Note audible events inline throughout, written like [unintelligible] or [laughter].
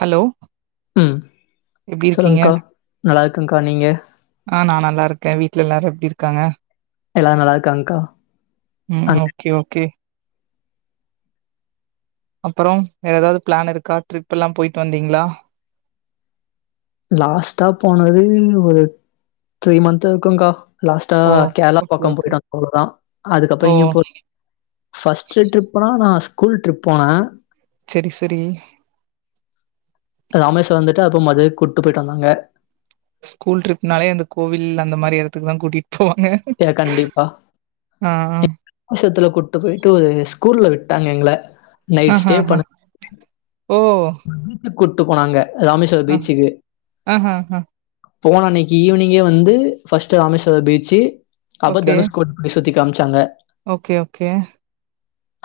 Hello எப்டி இருக்கீங்க? நல்லாருக்கக்கா நீங்க? ஆ நா நல்லாருக்கே வீட்ல எல்லாரு எப்டி இருக்காங்க? எல்லாரு நல்லாருக்காங்க்கா ம் அங் ஓகே ஓகே அப்பறொ வேற எதாவ்து ப்ளான் இருக்கா ட்ரிப் எல்லா போயிட்டு வந்தீங்ளா? லாஸ்ட்டா போனது ஒரு த்ரீ மந்த் இருக்குங்கா லாஸ்ட்டா ஓ கேரளா ஓகே பக்க ஓகே போயிட்டு வந்தே அவ்ளதா அதுக்கப்ற ஓ எங்கியு போல ஃபஸ்ட்டு ட்ரிப்புனா நா ஸ்கூல் ட்ரிப் போனே செரி செரி ராமேஸ்வர வந்துட்டு அப்ப மதுரைக்கு கூட்டு போயிட்டு வந்தாங்க ஸ்கூல் ட்ரிப்னாலே அந்த கோவில் அந்த மாரி எடத்துக்கு தா கூட்டிட் ய கண்டிப்பா ஆ ஆ வருஷத்துல கூட்டு போய்ட்டு ஸ்கூல்ல விட்டாங்க எங்கள நைட் ஸ்டே ஆஹஹா பண்ண ஓ பீச்சுக்கு கூட்டு போனாங்க ராமேஸ்வர அ பீச்சுக்கு ஆஹஹா போன அன்னைக்கு ஈவினிங்கே வந்து ஃபர்ஸ்ட்டு ராமேஸ்வர பீச்சு அப்ப ஓகே தனுஷ் கோடி சுத்தி காம்ச்சாங்க ஓகே ஓகே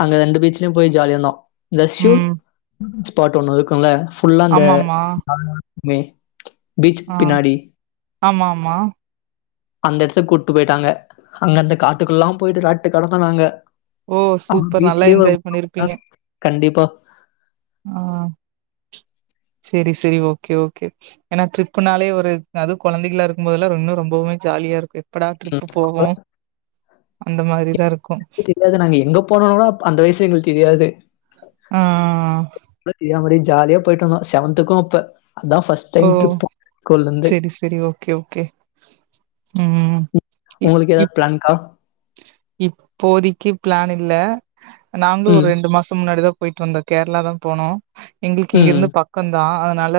அங்க ரெண்டு பீச்லயு போய் ஜாலியாருந்தோ இந்த ஷுட் ம் ஸ்பாட் ஒன்னு இருக்குல்ல ஃபுல்லா அந்த ஆமாமா [inaudible] மே பீச் ஆ பின்னாடி ஆமா ஆமா அந்த இடத்து கூட்டு போயிட்டாங்க அங்கந்த காட்டுக்குல்லா போயிட்டு ராட்டு கடந்தோனாங்க ஓ சூப்பர் நல்லா என்ஜாய் பண்ணிருப்பீங்க கண்டிப்பா ஆ சரி சரி ஓகே ஓகே ஏன்னா ட்ரிப்புனாலே ஒரு அதுவு கொழந்தைகளா இருக்கும்போதெல்லா இன்னு ரொம்பவுமே ஜாலியா இருக்கு எப்படா ம் ட்ரிப்பு போகு அப்பலா அந்த மாதிரிதா இருக்கு இ இது நங்கியே எங்க போனும்னடா அந்த வயசு எங்களுக்கு தெரியாது ஆ பத் எவரேஜ் ஜாலியா போயிட்டு வந்தோ செவன்த்துக்கு இப்ப ஓ சரி சரி ஓகே ஓகே ம் உங்களுக்கு ஏதாவது பிளான்கா இப்போதிக்கு ப்ளான் இல்ல நாங்களு ஒரு ம் ரெண்டு மாசோ முன்னாடிதா போயிட்டு வந்தோ கேரளா தா போனோ எங்களுக்கு ம் இங்கிருந்து பக்கம் தா அதனால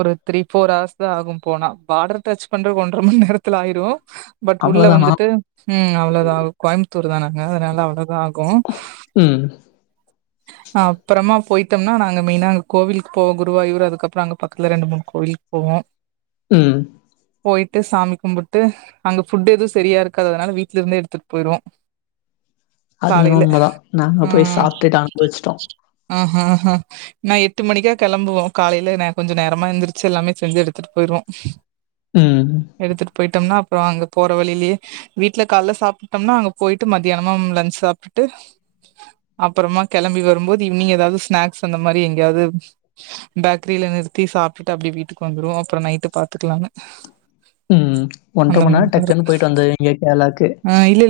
ஒரு த்ரீ ஃபோர் ஹர்ஸ் அதா ஆகு போனா பார்டர் டச் பண்ற ஒன்றரை மணி நேரத்தில ஆயிடு பட் உள்ள அவ்வளதானா? வந்துட்டு ம் அவ்வளோதா கோயம்புத்தூர் தானங்க அதனால அவ்ளோதா ஆகு ம் அப்புறமா அ போயிட்டோம்னா நாங்க மெயினா நாங்க கோவில்க்கு போவோ குருவாயூர் அதுக்கப்புறோ அங்க பக்கத்துல ரெண்டு மூண கோிலுக்கு போவோ ம் போயிட்டு சாமி கும்பிட்டு அங்க ஃபுட் எதுவு சரியா இருக்காது அதனால வீட்டுல இருந்தே எடுத்துட்டு போயிருவோ அது எனமோ உண்மதா நாங்க போய் ம் சாப்பிட்டுட்டு அனுபவிச்சிட்டோ ஆ நா எட்டு மணிக்கா கிளம்புவோ காலையில ந கொஞ்சம் நேரமா எந்திருச்சு எல்லாமே செஞ்சு எடுத்துட்டு போயிருவோ ம். எடுத்துட்டு போயிட்டோம்னா அப்புறோ அங்க போற வழிலயே வீட்டுல கால சாப் சாப்டோம்னா அங்க போயிட்டு மதியானமா லஞ்சு சாப்பிட்டுட்டு அப்புறமா கிளம்பி வரும்போது ஈவி்னிங் ஏதாவது ஸ்நாக்ஸ் அந்த மாதிரி எங்கேயாவது பேக்கரியில நிறுத்தி சாப்பிட்டுட்டு அப்படியே வீட்டுக்கு வந்துருவோ அப்புறோ நைட்டு பாத்துக்கலானு ம் ஒன்ர மணி நேரோ டக்குன்னு போயிட்டு வந்துரீங்க கேரளாக்கு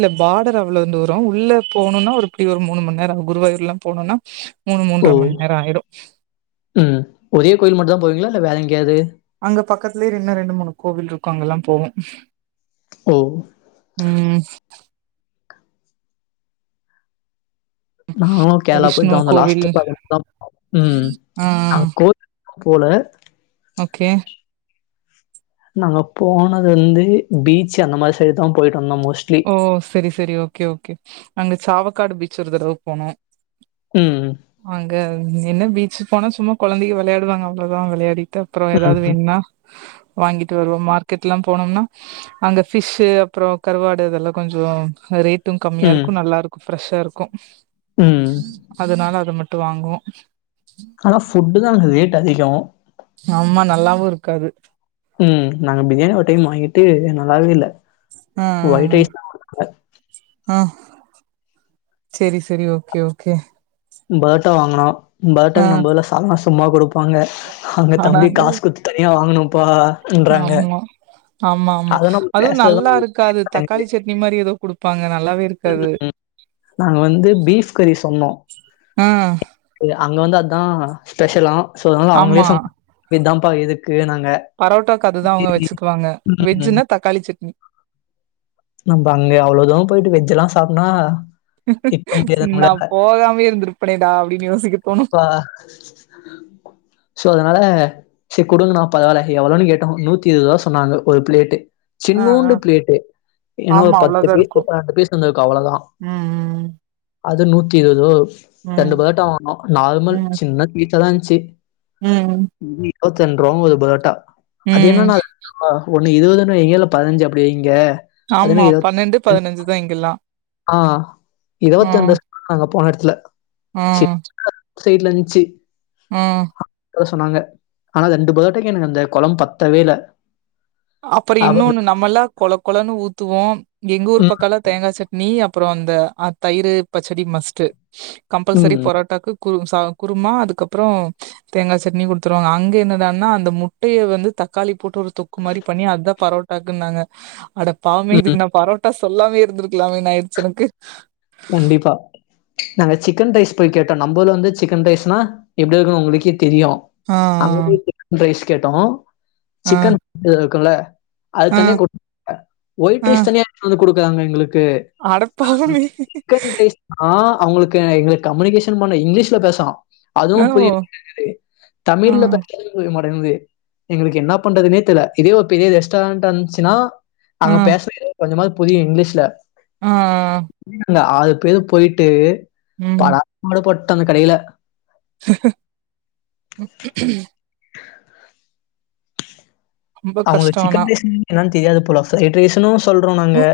இந்த பார்டர் அவ்ளோந் தூரோ உள்ள போணுன்னா ஒரு இப்பிடி ஒரு மூணு மணி நேரோ குருவாயூர்லா போகணுன்னா ஓ ம் ஒரே கோயில் மட்டு தா போவீங்களா வேற எங்கியாவது அங்க பக்கத்திலயே இன்ன ரெண்டு மூணு கோவில் இருக் க் அங்கலா போவோ ஓ! ம் நானு கேரளா விஷ்ணு போயிட்டுதா வந்தோ கோவில் லாஸ்ட் [unintelligible] ம் ஆ அங் கோயி போல ஓகே நாங்க போனதுந்து பீச் அந்த மாதிரி சைடுதா போயிட்டு வந்தோ மோ ஓ சேரி சேரி ஓகே ஓகே அங்க சாவ க்காடு பீச் ஒரு தடவ போனோ ம் ம் என்ன பீச்சி போனா சும்மா குழந்தைங்க விளையாடுவாங்க அவ்ளோதா விளையாடிட் ட் அப்புறோ ஏதாது ம். வேணுன்னா வாங்கிட்டு வருவோ மார்க்கெட்ல்லா போனோம்னா அங்க ஃபிஷ் அப்புறோ கருவா டு இதெல்லா கொஞ்சோ ரேட் ட்டு கம்மியா ம். இருக்கு நல்லா இருக்கு ஃப்ரெஷ்ஷா இருக்கு ம். அதுனால அது மட் ட்டு வாங்குவோ கனா ஃபுட்டு் தா அங்க ரேட் ட் அதிகோ ஆமா நல்லாவு இருக்காது ம் நாங்க பிரியாணி ஒரு டைம் வாங்கிட்டு நல்லாவே இல்ல ஆ ஒயிட் ஆ ரைஸ் தான் குடுத்தாங்க. ஆ ஆ சேரி சேரி ஓகே ஓகே பரோட்டா வாங்கனோ ஆ பரோட்டாக்கு நம்ம ஊர்ல சால்னா சும்மா குடுப்பாங்க அங்க தம்பி காசு குடுத்து தனியா வாங்கணு ப்பா நார்மலா ஆமா ஆமா அத நம்ம அதுவும் நல்லா பேசதான் இருக்காது தக்காளி சட்னி மாரி ஏதோ குடுப் ப்பாங்கனா நாங்க வந்து பீப் கறி சொன்னோம் ஆ அங்க வந்து அதான் ஸ்பெஷலாம் சோ அதனால அவுங்களே ஆமா சொ விதம் இப்ப எதுக் நாங்க பரோட்டாக்கு அதுதா அவங்க வச்சுக்குவாங்க வெஜ்ஜுன்னா [unintelligible] தக்காளி சட்னி அங்க அவ்ளோ தூரம் போயிட்டு வெஜ் எல்லாம் [unintelligible] நான் போகாமே இருந்திருப்பனேடா அப்டின்னு யோசிக்க தோணு ப்பா சோ அதனால செரி கொடுங்கண்ணா பரவால்ல எவ்ளோன்னு கேட்டோம் நூத்தி இருபது ரூவா சொன்னாங்க ஒரு பிளேட்டு ஆ ஆ சின்னூண்டு பிளேட்டு என்ன ஒரு ஆமா பத்து அவ்ளோதா பீஸ் இருக்கு பன்னெண்டு பீஸ் வந்திருக்கும் அவ்வளோ தான் ம் அது நூத்தி இருவது ரூவா வரும் ம் ஆ நார்மல் ம் சின்னபீ ச்சாதான் இருந்துச்சு ம் நூத்தென்றுவா ஒரு ப்ரோட்டா ம் ஒன்னு இருபதுன்னு வைங்க இல்ல பதினஞ்சுன்னு அப்படி வைங்க அது என்ன ஆமா இருவத் பன்னெண்டு பதினஞ்சு தான் இங்கெல்லாம் ஆ இருவத்தஞ்த நாங்க போன ல ம் சைடுல இருந்ச்சு ம் அதான் சொன்னாங்க ஆனா ரெண்டு பர்டேக்கு அந்த குழம்பு பத்தவே இல்ல அப்புறோம் அப்ப இன்னொன்னு நம்ம எல்லாம் கொழ குழன்னு ஊத்துவோ எங்க ஊர் ம் பக்கால தேங்கா சட்னி அப்புறோ இந்த தயிர் பச்சடி மஸ்ட்டு கம்பல்சரி ம் போராோட்டாக்கு குரும்ஸ் அதா குருமா அதுக்கப்புறோ தேங்கா சட்னி கொடுத்துருவாங்க அங்க என்னடானா அந்த முட்டைய வந்து தக்காளி போட்டு ஒரு அத மாதிரி பண்ணி அத பரோட்டாக்குன்னாங்க அடப் பாவமே ம் இதுக்கு நா பரோட்டாஸ் சொல்லாமலே இருந்திருக்கலாமேனு ஆயிடுச்சு எனக்கு கண்டிப்பா நாங்க சிக்கன் ரைஸ் போய் கேட்டோ நம்மல வந்து சிக்கன் ரைஸ்னா எப்படி இருக்கு உங்களுக்கே தெரியு ஆ அங்க சிக்கன் ஃப்ரைஸ் கேட்டோ ஆ சிக்கன் அ க்குல அது ஆ தனியா குடுப்பாக ஒயிட் ரைஸ் தனியா எடுத்துட்வந் குடுப் ஃபேமிலிங்களுக்கு அடப்பாவமே சிக்கன் ரைஸ் ஆ அவங்களுக்கு எங்களுக்கு கம்யூனிகேஷன் பண்ண இங்கிலீஷ்ல பேசனு அதுவு ஓ புரிய மாட்டேங்குது ஆ தமிழ்ல பேசுறது புரியமாட் து எங்களுக்கு என்ன பண்றதுனே தெரிய இதே பெரிய ரெஸ்டாரன்ட்டா இருந்துச்சுன்னா ஆ அவங்க பேசற கொஞ்சமாது புதிய இங்கிலீஷ்ல ஆ இதுல ஆறு பேர் போயிட்டு ம் படாதபாடு பட் ட்டு அந்த கடையில ரொம்ப அவங்களுக்கு கஷ்டோ ஆனா சிக்கன் பீஸ் என்னாதுக் தெரியாது போல எட்ரேஷன்னு சொல்றோ நாங்க ம்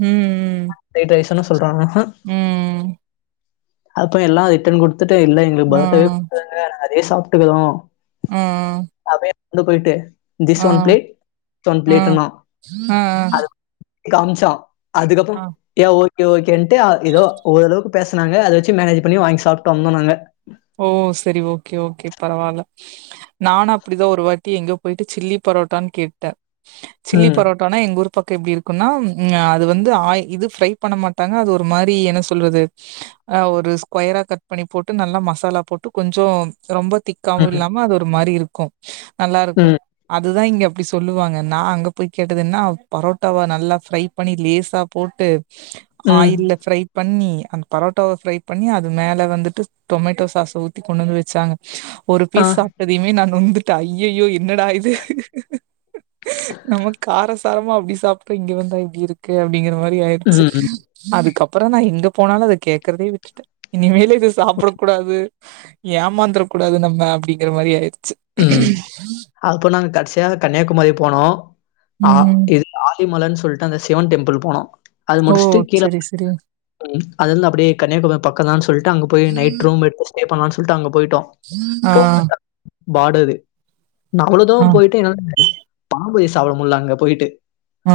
ம். ஃப்ரைட்ரைஸ் தானே சொல்றாங்க ம். அப்ப எல்லா ரிட்டன் குடுத் த்துட்டு இல்ல எங்களுக்கு ஆ. பட்டேவே கூப்ட்டாங்க நெறைய சாப்பிட்டுக்றோ ம் ம் ந்து போயிட்டு திஸ் ஒன் பிளேட் ஒன் ஆ. பிளேட்டுனா அது காம்ச்சா அதுக்கப்பம் ஆ. ஏ ஓ ஒகே ஒகேன்ட் எதோ ஓரளவுக்கு பேசனாங்க அத ச்சி மேனேஜ் பண்ணி வாங்கி சாப்பிட்டு வந்தோ நாங்க ஓ சேரி ஓகே ஓகே பரவால நானு அப்பிடிதா ஒரு வாட்டி எங்க போயிட்டு சில்லி பரோட்டான்னு கேட்டே சில்லி ம் பரோட்டானா எங்க ஊரு பாக்க எப்பிடி இருக்குனா ம் அது வந்து ஆ இது ப்ரை பண்ண மாட்டாங்க அது ஒரு மாரி என்ன சொல்றது ஆ ஒரு ஸ்கொயரா கட் பண்ணி போட்டு நல்லா மசா மசாலா போட்டு கொஞ்சோ ரொம்ப திக்காவு ம் இல்லாம அது ஒரு மாரி இருக் கு நல்லா இருக்கு ம் அத் இதுதா இங்க அப்பிடி சொல்லுவாங்க நா அங்க போய் கேட்டதுன்னா பரோட்டாவ நல்லா ஃப்ரை பண்ணி லேஸா போட்டு ம் ஆயில்ல ஃப்ரை பண்ணி அந்த பரோட்டாவ ஃபிரை பண்ணி அது மேல வந்துட்டு டொமேட்டோ சாச ஊத்தி கொண்டு வந்து வச்சாங்க ஒரு ஆ பீஸ் சாப்ட்டதையுமே நா நொந்து ட்ட அய்அய்யயோ என்னட இது நம கார சாரமா அப்பிடி சாப்புட்டோ இங்க வந்தா இப்பிடி இருக்கு அப்பிடிங்கிற மாரி ப்டி ஆயிடிச்சி ம் ம், அதுக்கப் ப்புறோ நா எங்க போனாலு அத கேக்கறதே விட்டுட்ட இனிமேலு து சாப்பட கூடாது ஏமாந்தர கூடாது நம்ம அப்பிடிங்கிற மாரி ஆயிச் ம் ஆக்ப்போறோ நாங்க கடசியா கன்னியாகுமரி போனோ ஆ ம் இது ஆ அதி மலர்ன்னு சொல்லிட்டு அந்த சிவன்டெம்பிள் போனோ ஓ சரி சரி ம் அதுந்து அப்டியே கன்னியாகுமரி பக்கம் தான்னு சொல்ட் டு அங்க போய நைட் ரூம் எடுத்து ஸ்டே பண்ணலா வுட்டாங்க ஆ பாடரது நா அவ்ளோதூ ஆ போயிட்டு என்னால பாம்பு சாவுள முல்ல அங்க போய்ட்டு ஆ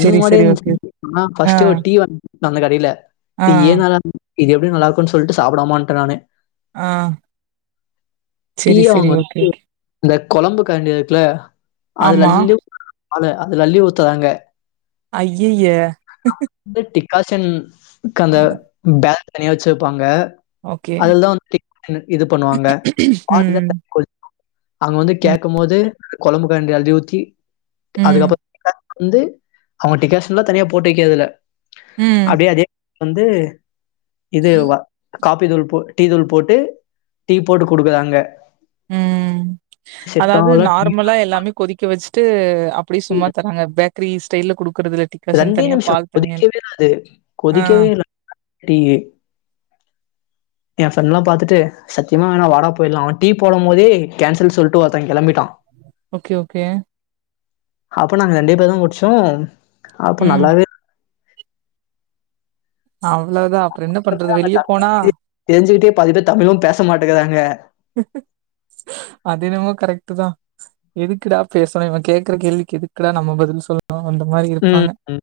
சேரி சேரி ஓகே நா ஆ பஃஸ்ட் ஒரு ட்டீ வ அந்த கடையில ஆ டீயே நல்லா இது எப்டி நல்லாக்குன் சொல்ட்டு சாப்டாமா வன்ட்ட நானு ஆ சேரி சேரி ஓகேகே கொழம்பு கரண்டிக்குல அதுல அள்ளி அது அதுல அள்ளி ஊத்ராங்க அய்யய்யே இந் டிக்காசன் கந்த அ பே தனியா வச்சுப்பாங்க ஓகே அதுல தா திக் இது பண்ணுவாங்க ம் [unintelligible] அங்க வந்து கேட்கமோது அந்த கொழம்புக்கரண்டி அள்ளி ஊத்தி ம் அதுக்கப் வந்து அவுங்க டிக்காஷலா தனியா போட்டு வைக்கரதுல ம் அப்டே அது வந்து இது வா காப்பி தூள் போ டீ தூள் போட்டு டீ போட்டு குடுக்குராங்க உம் அதாவது டீ நார்மலா எல்லாமே கொதிக்க வச் ட்டு அப்டியே சும்மா தராங்க பேக் த்ரீ ஸ்டைல்ல குடு ரெண்டே நிம்ஷோ கொதிக்கவே அது ஆ கொதிக்கவே இல்ல டீ எ ஃப்ரெண்லா பாத்துட்டு சத்தியமா வேணா வாடா போய்லா டீ போடமோதே கேன்சல் சொல்ட்டு ஒத்தன் கெளம்பிட்டா ஓகே ஓகே அப்ப நாங்க ரெண்டு பேரு குடுச்சோ அப்ப ம் நல்லாவே அவ்ளோதா அப்றோ என்ன பண்றது வெளிய போனா தெரிஞ்சுகிட்டே பாதிபேரு தமிழு பேச மாட்டங்கறாங்க கரெக்ட்தா எதுக்குடா பேசணு இவன் கேக்குற கேள்விக்கு எதுக்கடா நம்ம பதில் சொல் அவுங்க அந்த மாரி ம், இருப்பாங்க ம்.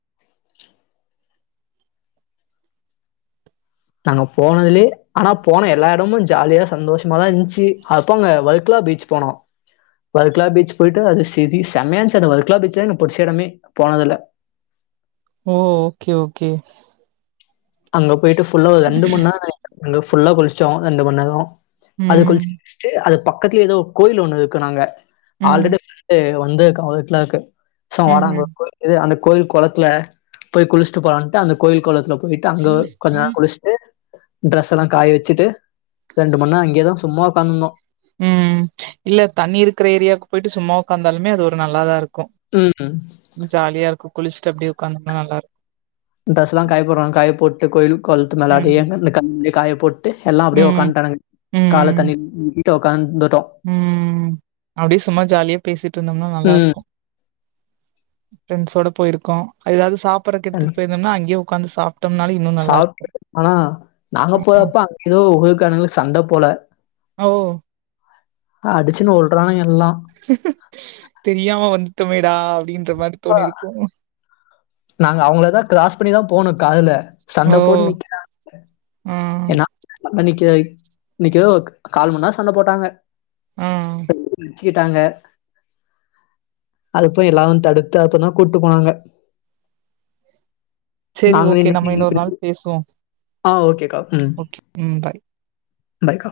நாங்க போனதுலயே ஆனா போன எல்லா இடமு ஜாலியா சந்தோஷமாதா இருந்துச்சு அப்போ அங்க வர்க்கலா பீச் போனோ வர்க்கலா பீச் போயிட்டு அது சரி செம்மையா இருந்துச்சு அந்த வர்க்கலா பீச்ல எனக்கு பிடிச்ச இடமே போனதுல ஓ ஓகே ஓகே அங்க போயிட்டு புல்லா ஒரு ரெண்டு மணி நேர அங்க ஃபுல்லா குளுச்சோ ரெண்டு மணி நேரோ ம் அதுக்குளுச்சு முடுச்ட்டு அது பக்கத்துல ஏதோ கோயில் ஒன்னு இருக்குனாங்க ம் ஆல்ரடி ஏதோ வந்த கால இருக்கு வாடாங்க ம்ஹ்ம் இரு இது அந்த கோயில் கொளத்ல போய் குளிச்சுட்டு போலான்ட்டு அந்த கோயில் கொளத்ல போய் அங்க கொஞ்ச நேரோ குளிச்சுட்டு ட்ரெஸ் எல்லா காய வச்சுட்டு மணி நேரம் அங்கேயே தான் சும்மா உட்காந்துருந்தோம். உம் இல்ல தண்ணி இருக்குற ஏரியாவுக்கு போயிட்டு சும்மா ஒக்கந்தாலுமே அது ஒரு நல்லாதா இருக்கு ம். க்கு ஜாலியா இருக்கு குளிச்சுட்டு அப்டியே ஒட்காந்தனா நல்லாருக்கு இந்தஸ்லாம் காய போடுறாங்க காய் போட்டு கோயில் கொழுத்து மளாடி ம் காயப்போட் டு எல்லா அப்படியே ம் உக்காந்துடாங்க கால ம் தண்ணி டு உக்கான்ந் ம் அப்படியே சும்மா ஜாலியா பேசிட்டு இருந்தோம்னா நல்லா ம். இருக்கு ஃப்ரரெண்ட்ஸோட பேயிருக்கோ ஏதாவது சாப் இன்னும் சாப் நல்லாருக்கும். ஆனா நாங்க போதப்ப ஏதோ உகக்கானங்களுக்கு சண்ட போல ஓ! அடிச்சுனு வுல்றான எல்லா தா அப்டின்னு பா நாங்க அவங்களதா கிராஸ் பண்ணிதா போனோ காதுல சண்ட ஓ! போட்டு நிக்கிற ஆ, ஏனா அன்னைக்கு இன்னைக்கு எதோ கால் மணிநேரோ சண்ட போட்டாங்க ஆ. உ சிட்டாங்க அதுக்குபோய் எல்லாரு தடுத் த அப்பதா கூட்டு போனாங்க சரி நாங்க ஓகே நம்ம இன்னொரு நின்று நாள் பேசுவோ ஆ ஓகேக்கா ம் ஓகே ம் பாய் பைக்கா